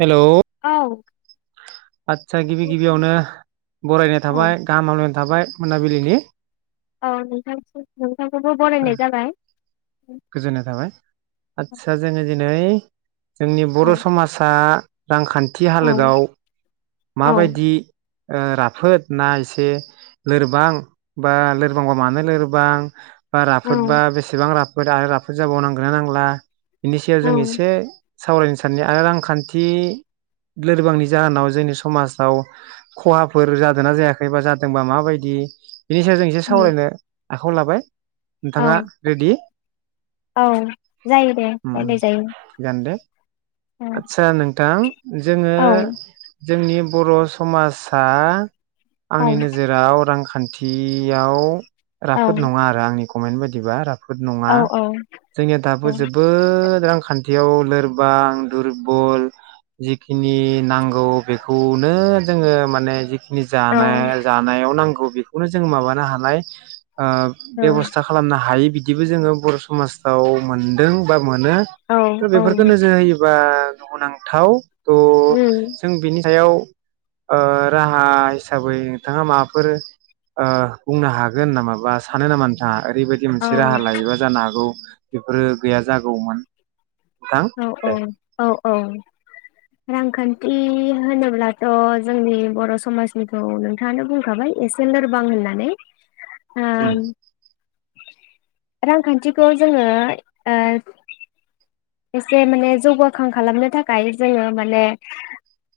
हेल औ आदसा गिबि गिबियावनो बरायनाय औ थाबाय गाहाम हामलायनाय थाबाय मोनाबिलिनि औ नोंथां नोंथांखौबो बरायनाय जाबाय गोजोननाय थाबाय आदसा जोङो दि नै जोंनि औ बर समाजा रांखान्थि औ हालोदाव औ माबायदि ओ राफोद ना एसे लोरबां बा लोरबां मानो लोरबां बा राफोद बा बेसेबां राफ राफोद जाबाव नांगोन ना नांला इनिसाव औ जों एसे सावरायनो साननाय आरो रांखान्थि लोरबांनि जाहोनाव जोंनि स समाजाव खहाफोर जादों ना जायाखै बा जादोंबा माबायदि बिनि सायाव जों एसे सावरायनो आखायाव लाबाय औ नोंथाङा रेडि औ जायो दे रायलाय जायो । आत्सा नोंथां जोङो औ जोंनि बर समासा औ आंनि नोजोराव रांखा खान्थियाव औ राफोद नङा आरो आंनि ख कमेन्ट बादिबा राब फोर औ नङा औ जोंनिया दाबो जोबोद रांखान्थियाव लोरबां दुरबल जिखिनि नांगौ । बेखौनो जोङो माने जिख नि औ जानो जानायाव नांगौ । बेखौनो जों माबानो हानाय ओ बेबस्था खालामनो हायि बिदिबो जोङो बर समाजाव मोनदों बा मोनो थ बेफोरखौ नोजोर होयोबा दुखुनांथाव । उम । जों बिनि सायाव ओ राहा हिसाबै नोंथाङा माबाफोर ओ बुंनो हागोन नामा बा सानो नामा नोंथाङा? ओरैबायदि औ मोनसे राहा लायोबा जानो हागौ बेफोरो गैया जागौमोन । औ औ औ औ । रांखान्थि होनोब्लाथ जोंनि बर समाजनिखौ नोंथाङानो बुंखाबाय एसे लोरबां होननानै । उम । रांखान्थिखौ जोङो ओ एसे माने जौगाखां खालामनो थाखाय जोङो माने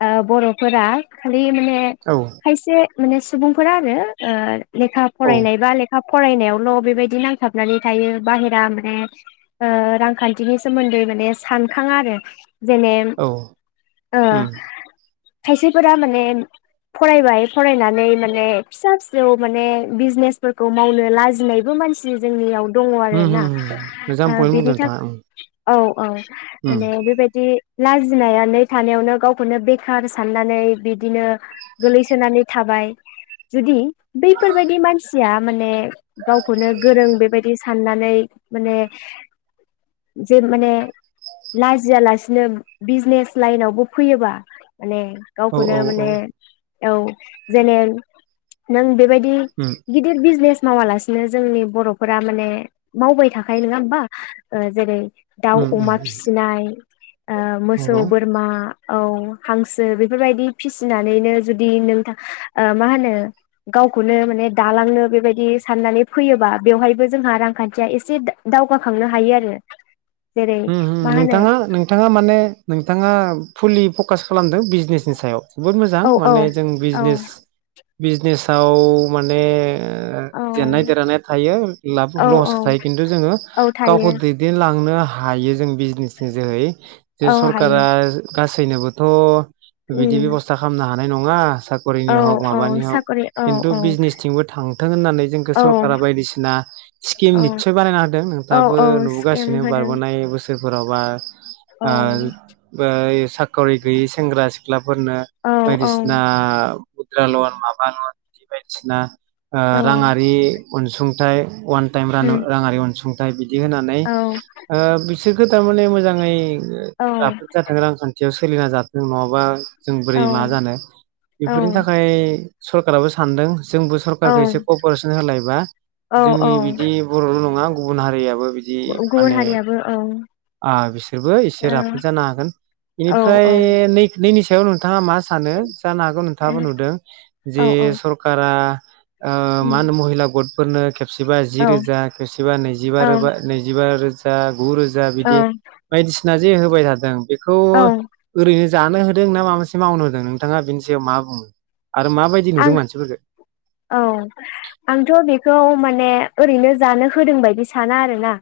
ओ बरफोरा [unintelligible] औ खायसे माने सुबुंफोरा आरो ओ । लेखा औ फरायनाय बा लेखाब फरायनायावल बेबायदि नांथाबनानै थायो बाहेरा माने ओ रांखान्थिनि - सोमोन्दै माने सानखाङा आरो जेने औ ओ उम खायसेफोरा माने फरायबाय फरायनानै माने फिसा फिसौ माने बिजनेसफोरखौ मावनो लाजिनायबो मानसि जोंनियाव दङ उ आरो उ ना उ मोजां ओ फइन्ट बुंदों बेनि थाखाय नोंथांआ उम । औ औ । माने बेबायदि लाजिनानै थानायावनो गावखौनो बेखार साननानै बिदिनो गोलैसोनानै थाबाय जुदि बैफोरबायदि मानसिया माने गावखौनो गोरों बेबायदि साननानै माने जे माने लाजिया लासिनो बिजनेस लाइनावबो फैयोबा माने औ गावखौनो औ औ माने औ जेने नों बेबाय दि उम गिदिर बिजनेस मावालासिनो जोंनि बर'फोरा माने मावबाय थाखायो नङा होमबा ओ जेरै दाउ उम उम अमा फिसिनाय ओ मोसौ नंगौ बोरमा औ हांसो बेफोरबायदि फिसिनानैनो जुदि नोंथां ओ मा होनो गावखौनो माने दालांनो बेबायदि साननानै फैयोबा बेवहायबो जोंहा रांखान्थिया एसे दा-दावगाखांनो हायो आरो। जेरै उम हो मा हो होनो नोंथाङा नोंथाङा माने नोंथाङा फुलि फकास खालामदों बिजनेसनि सायाव। जोबोद मोजां औ औ माने जों औ बिजनेस बिजनेसाव माने ओ जेननाय औ देरहानाय थायो लाफ औ औ लस थायो खिन्थु जोङो औ गावखौ थायो दैदेनलांनो हा हायो जों बिजनेस नि जोहै जे औ हायो सरखारा गासैनोबोथ' बिदि उम बेबस्था खामना हा नाय नङा औ साखरिनि हग औ माबानि हग साखरि औ खिन्थु औ बिजनेसथिंबो थांथों होननानै जोंखौ औ सरकारा बायदिसिना स्किम औ निस्सय बानायना होदों औ नोंथाबो औ स्केम नुबोगासिनो होदों बारबोनाय बोसो बेफोरावबा औ आ बै साखरि गैयै सेंग्रा सिख्लाफोरनो औ औ बायदिसिना मुद्रा लन माबा लन बिदि बायदिसिना ओ औ राङारि अनसुंथाइ अन [unintelligible] रानु उम राङारि अनसुं दायबिद दि होनानै औ ओ बिसोरखौ थारमाने मोजाङै ओ औ राफोद जाथों रांखान्थि थियाव सोलिना जाथों नङाबा जों औ बोरै मा जानो बेफोरनि थाखाय सरकाराबो सान्दों जोंबो औ सरखारारखौ एसे कपारेसन होलायबा औ जोंनि औ बिदि बर'ल' नङा गुबुन हारियाबो बिदि गुबुन माने हारियाबो औ। ओ बिसोरबो एसे औ राफोद जानो हागोन औ इनिफ्राय औ नै-नैनि नोंथाङा मा सा सानो जानो हागौ औ नोंथाङाबो नुदों जे सरखारा ओ मा होनो महिला गद फोरनो खेबसेबा जि रोजा खेबसेबा नैजिबा रोबा नैजिबा रो बा गु रोजा दि आं बायदिसिना जि होबाय थादों बेखौ ओरैनो जानो होदों ना माबा मोनसे मावनो होदों नोंथाङा बिनि सायाव मा बुङो। आरो माबायदि नुदों आं मानसिफोरखौ औ आंथ बेखौ माने ओरैनो जानो होदों बायदि साना आरो ना।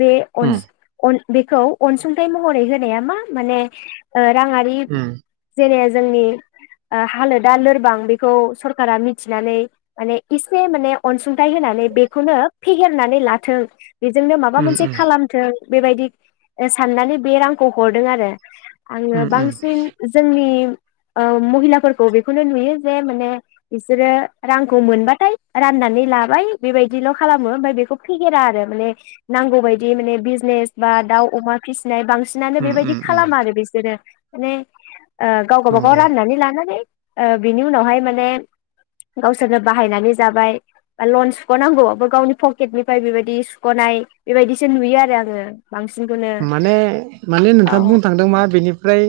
बे अनस अन बेखौ अनसुं थाइ महरै होनाया मा माने ओ राङारि उम जेरै जोंनि हालोदा लोरबां बे बेखौ सरकारा मिथिनानै माने एसे माने अनसुंथाइ होनानै बेखौनो फेहेरनानै लाथों बेजोंनो माबा उम मोनसे खालामथों बेबायदि साननानै बे रांखौ हरदों आरो। आङो उम उम बांसिन जोंनि ओ महिलाफोरखौ बेखौनो नुयो जे माने बिसोरो रांखौ मोनबाथाय राननानै लाबाय बेबायदिल खालामो आमफ्राय बेखौ फेहेरा आरो माने नांगौ बायदि माने बिजनेस बा दाउ-अमा फिसिनाय बां बांसिनानो उम बेबायदि उम उम खालामा आरो बिसोरो। माने ओ गाव गाबागाव नंगौ राननानै लानानै ओ बेनि उनावहाय माने गावसोरनो बाहायनानै जाबाय बा लन सुखनांगौबाबो गावनि पकेटनिफ्राय बेबायदि सुखनाय बेबायदिसो नुयो आरो आङो बांसिनखौनो माने माने औ नोंथाङा बुंनो थांदों मा बेनि फ्राय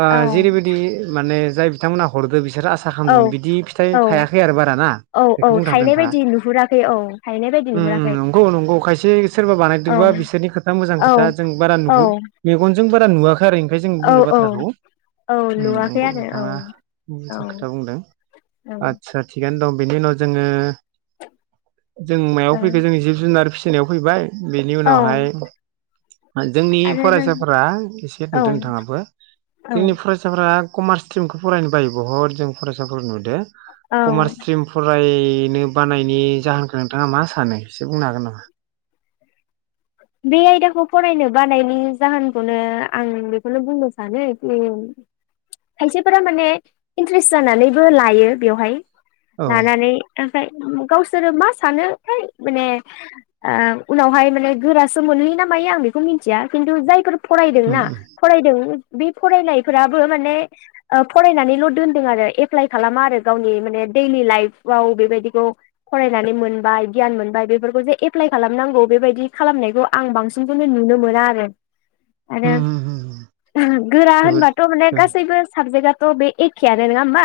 ओ औ जेरैबायदि माने जाय बिथांमोना हरदों बि सोर आसा खालामदोंमोन औ बिदि फिथाइ थायाखै आरो बारा ना औ औ बेखौ बुंनो थांदों थायनाय नोंथाङा। बायदि नुहुराखै औ थायनाय बायदि उम नुहुराखै नंगौ नंगौ खायसे सोरबा औ बानायदोंबा बिसोरनि खोथा मोजां खो औ जों बारा औ नुहुर मेगनजों बारा नुवाखै आरो ओमफ्राय जों औ बुंदों औ बाथ्राखौ औ उम नुवाखै नंगौ आरो औ नोंथाङा मोजां औ खोथा बुंदों औ आदसा थिगानो दं। बिनि उनाव जोङो जों मायाव फैखो जोंनि जिब जुनार फिसि नायाव फैबाय बेनि औ उनावहाय जोंनि आरो जों फरायसाफोरा एसे औ नुदों थाङाबो औ जोंनि फरायसाफोरा कमार्स स्ट्रिमखौ फरायनो बायो बहुत जों फरायसाफोर नुहु दों औ कमार्स स्ट्रिम फराय बेनो बानायनि जाहोनखौ नोंथाङा मा सानो एसे बुंनो हागोन नामा? बे आयदाखौ फरायनो बानायनि जाहोनखौनो आं बेखौनो बुंनो सानो जे खायसेफोरा माने इन्ट्रेस्ट जानानैबो लायो बेवहाय औ लानानै गावसोरो मा सानोथाय उनावहाय माने गोरा सो मोनहैयो ना मायो आं बेखौ मिथिया खिन्थु जायफोर उम फरायदोंना उम फरायदों बे फरायनायफोराबो माने फरायनानैल दोनदों आरो एप्लाइ खालामा आरो गावनि माने देइलि लाइफआव बेबायदिखौ फरायनानै मोनबाय गियान मोनबाय बेफोरखौ जे एप्लााय खालामनांगौ बेबायदि खालामनाय बेखौ आं बांसिनखौनो नुनो मोना आरो आरो उम उम उम उम [unintelligible] गोरा जोबोद होनबाथ माने गासैबो साबजेक्टआ थ बे एखेयानो नङा होमबा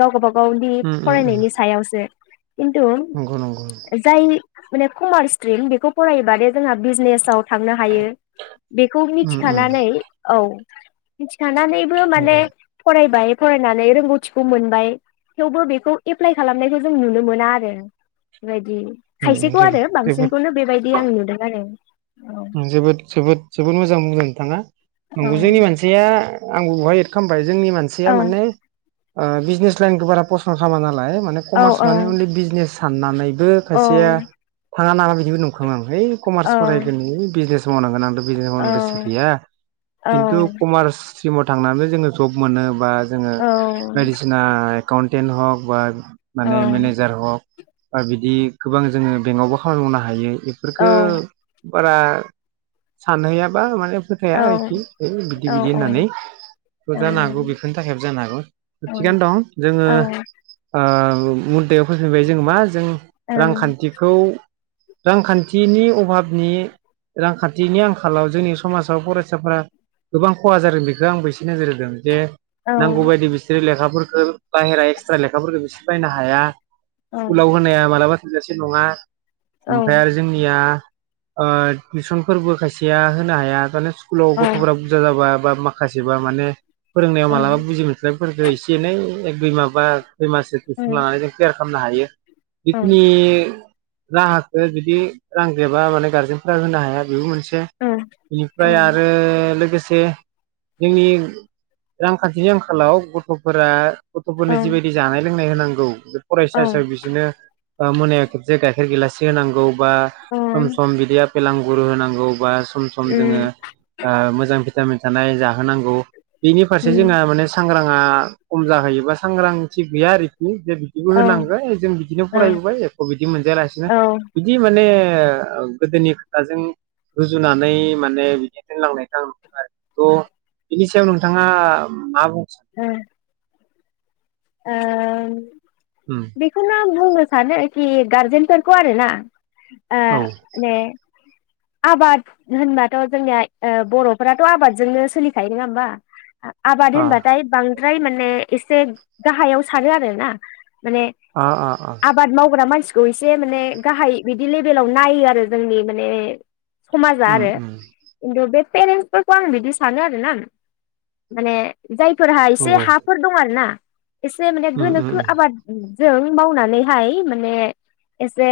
गावबा गाव गावनि उम उम उम फरायनायनि सायावसो। खिन्थु नंगौ नंगौ जाय माने कमार्स स्ट्रिम बेखौ फरायोबा दे जोंहा बिजनेसाव थांनो हायो बेखौ उम उम मिथिखानानै औ [inaudible] थानानैबो माने नंगौ फरायबाय फरायनानै रोंगौथिखौ मोनबाय थेवबो बेखौ एप्लाइ खालामनायखौ जों नुनो मोना आरो बेबायदि बि उम खायसेखौ जोबोद आरो बांसिनखौनो बेबायदि आं नुदों। औ जोबोद जोबोद जोबोद मोजां मोजां नोंथांङा औ नंगौ जोंनि मानसिया आं बहाय एद खामबाय जोंनि मानसिया माने ओ बिजनेस लाइनखौ बारा फसन खामा नालाय माने औ कमार्स माने अनलि बिजनेस साननानै बो खायसेया औ थाङा नामा बिदिबो नंखाङो आं है कमार्स फराय औ बिजनेसो मावनांगोन आं बिजनेस मावनो गोसो बेखौनो गैया खिन्थु कमार्स सिमाव थांनानै जोङो जब मोनो बा जोङो बायदिसिना एकाउन्टेन्ट हक बा माने मेनेजार हक ओ बिदि गोबां जोङो बेंकआवबो खामानि मावनो हायो इफोरखो बारा सानहैयाबा माने खोथाया आरोखि होय बिदि बिदि होननानै जानो हागौ बेफोरनि थाखायबो जानो हागौ थिगनो दं जोङो मुदायाव फैफिनबाय जोंङो मा जों रांखान्थिखौ रांखान्थिनि अभाब नि रांखान्थिनि आंखालाव जोंनि समाजाव फरायसाफोरा गोबां खहा जादों बेखौ आंबो एसे नोजोर होदों जे नांगौ बायदि बिसोरो लेखाफोर ओ बाहेरा एक्सट्रा लेखाफोरखोबो बिसोर बायनो हाया। स्कुलाव होनाया मालाबा थोजासे नङा ओमफ्राय आरो जोंनिया ओ टिउसनफोरबो खायसेया होनो हाया [unintelligible] स्कुलाव गथफोरा बुरजा जाबा बा मा खासेबा माने फोरोंनायाव मालाबा बुजि मोनस्लाबैफोखो बेफोरखौ एसे एनै एक दुइ माबा खै माससो टिउसन लानाय जों क्लियार खामनो हायो बिखिनि राहखो जुदि रांगै बा गारजेनफ्रा होनो हाया बेबो मोनसे बेनिफ्राय आरो लोगोसे जोंनि रांखान्थिनि आंखालाव गथ'फोरा गथ'फोरनो जिबायदि जानाय लोंनाय होनांगौ फरायसा हिसाबै बिदिनो मोनायाव खेबसे गाइखेर गिलाससे होनांगौ बा सम सम बिदिआ आपेल आंगुर होनांगौ बा सम सम जोंओ ओ मोजां फि भिटामिन थानाय जाहोनांगौ बेनि फारसे जोंहा माने सांग्रां जोंहा खम जाहैयोबा सांग्रांथि गैया आरोखि जे बिदिबो होनांगो जों बिदिनो फरायबोबाय एख बिदि मोनजायालासिनो बिदि माने ए। ओ गोदोनि खोथाजों रुजुनानै माने बिदि दोनलांनायखौ आं नुनो आरो थ बिनि सायाव नोंथाङा मा बुं उम। ओह उम बेखौ नो बुंनो सानो खि गारजेनफोरखौ आरो ना? आ औ ने आबाद होनबाथ' जोंनिया बर'फोराथ' आबादजोंनो सोलिखायो नङा होमबा आबाद आ होनबाथाय बां ओमफ्राय माने एसे गाहायाव सानो आरोना माने आ आ आ आबाद मावग्रा मानसिखौ एसे माने गाहाय बिदि लेबेलाव नायो आरो जोंनि माने समाजा उम आरो उम खिन्थु बे पेरेन्सफोरखौ आं बिदि सानो आरोना माने जायफोरहा एसे नंगौ हाफोर दङ आरोना। एसे माने उम उम गोनोखो उम आबाद जों मावनानैहाय माने एसे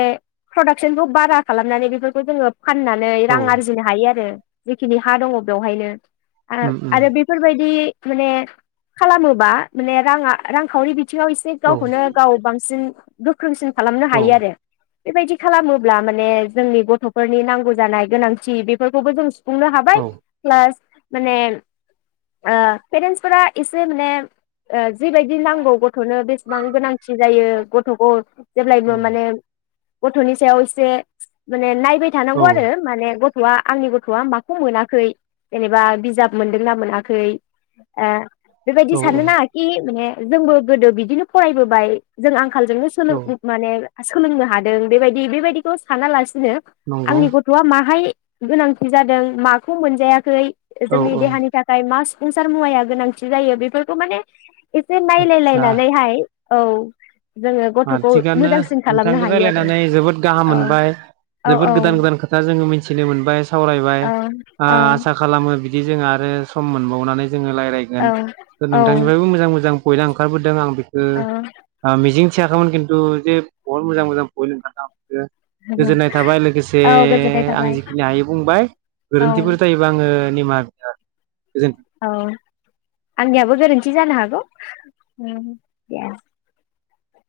प्रडाक्सनखौ बारा खालामनानै बेफोरखौ जोङो। फाननानै औ रां आरजिनो हायो आरो। जिखिनि हा दङ बेवहायनो। उम उम आरो बेफोरबायदि माने खालामोबा माने राङा रांखावरि बिथिङाव एसे औ गावखौनो गाव बांसिन गोख्रोंसिन खालामनो औ हायो आरो। बेबायदि खालामोब्ला माने जोंनि गथ फोरनि नांगौ जानाय गोनांथि बेफोरखौबो जों सुफुंनो हाबाय औ प्लास माने ओ पेरेन्सफोरा एसे माने ओ जिबायदि नांगौ गथनो बेसेबां गोनांथि जायो गथखौ जेब्लायबो माने गथनि सायाव एसे माने नायबाय थानांगौ औ आरो माने गथ आ आंनि गथआ माखौ मोनाखै जेनेबा बिजाब मोनदोंना मोनाखै बेबायदि औ साननो नाङाखि माने जोंबो गोदो बिदिनो फरायबोबाय जों आं आंखालजोंनो सोलों औ माने सोलोंनो हादों बेबायदि बेबायदिखौ सानालासि नो नंगौ आंनि गथआ माहाय गोनांथि जादों माखौ मोनजायाखै औ जोंनि औ देहानि थाखाय मा सुफुंसार मुवाया गोनांथि जायो बेफोरखौ माने एसे नायलायलायनानै हाय औ जोङो आं गथ'खौ थिगानो मोजांसिन खालामनो नोंथांजों हायो आरो रायज्लायनानै जोबोद गाहाम औ मोनबाय औ जोबोद औ गोदान [unintelligible] खोथा जोङो मिथिनो मोनबाय सावरायबाय औ आसा औ खालामो बि बि जों आरो सम मोनबावनानै जोङो राय्लायगोन औ औ नोंथांनिफ्रायबो मोजां मोजां गयला ओंखारबोदों आं बि ओ औ आं मिजिं [unintelligible] खिन्थु जे बहत मोजां मोजां पइन्ट ओंखार [unintelligible] गोजोननाय थाबाय लोगोसे औ गोजोननाय आं थाबाय जिखिनि हायो बुंबाय औ गोरोन्थिफोर जायोबा आङो निमाहा [unintelligible] औ आंनियाबो गोरोन्थि जानो हागौ। उम [unintelligible]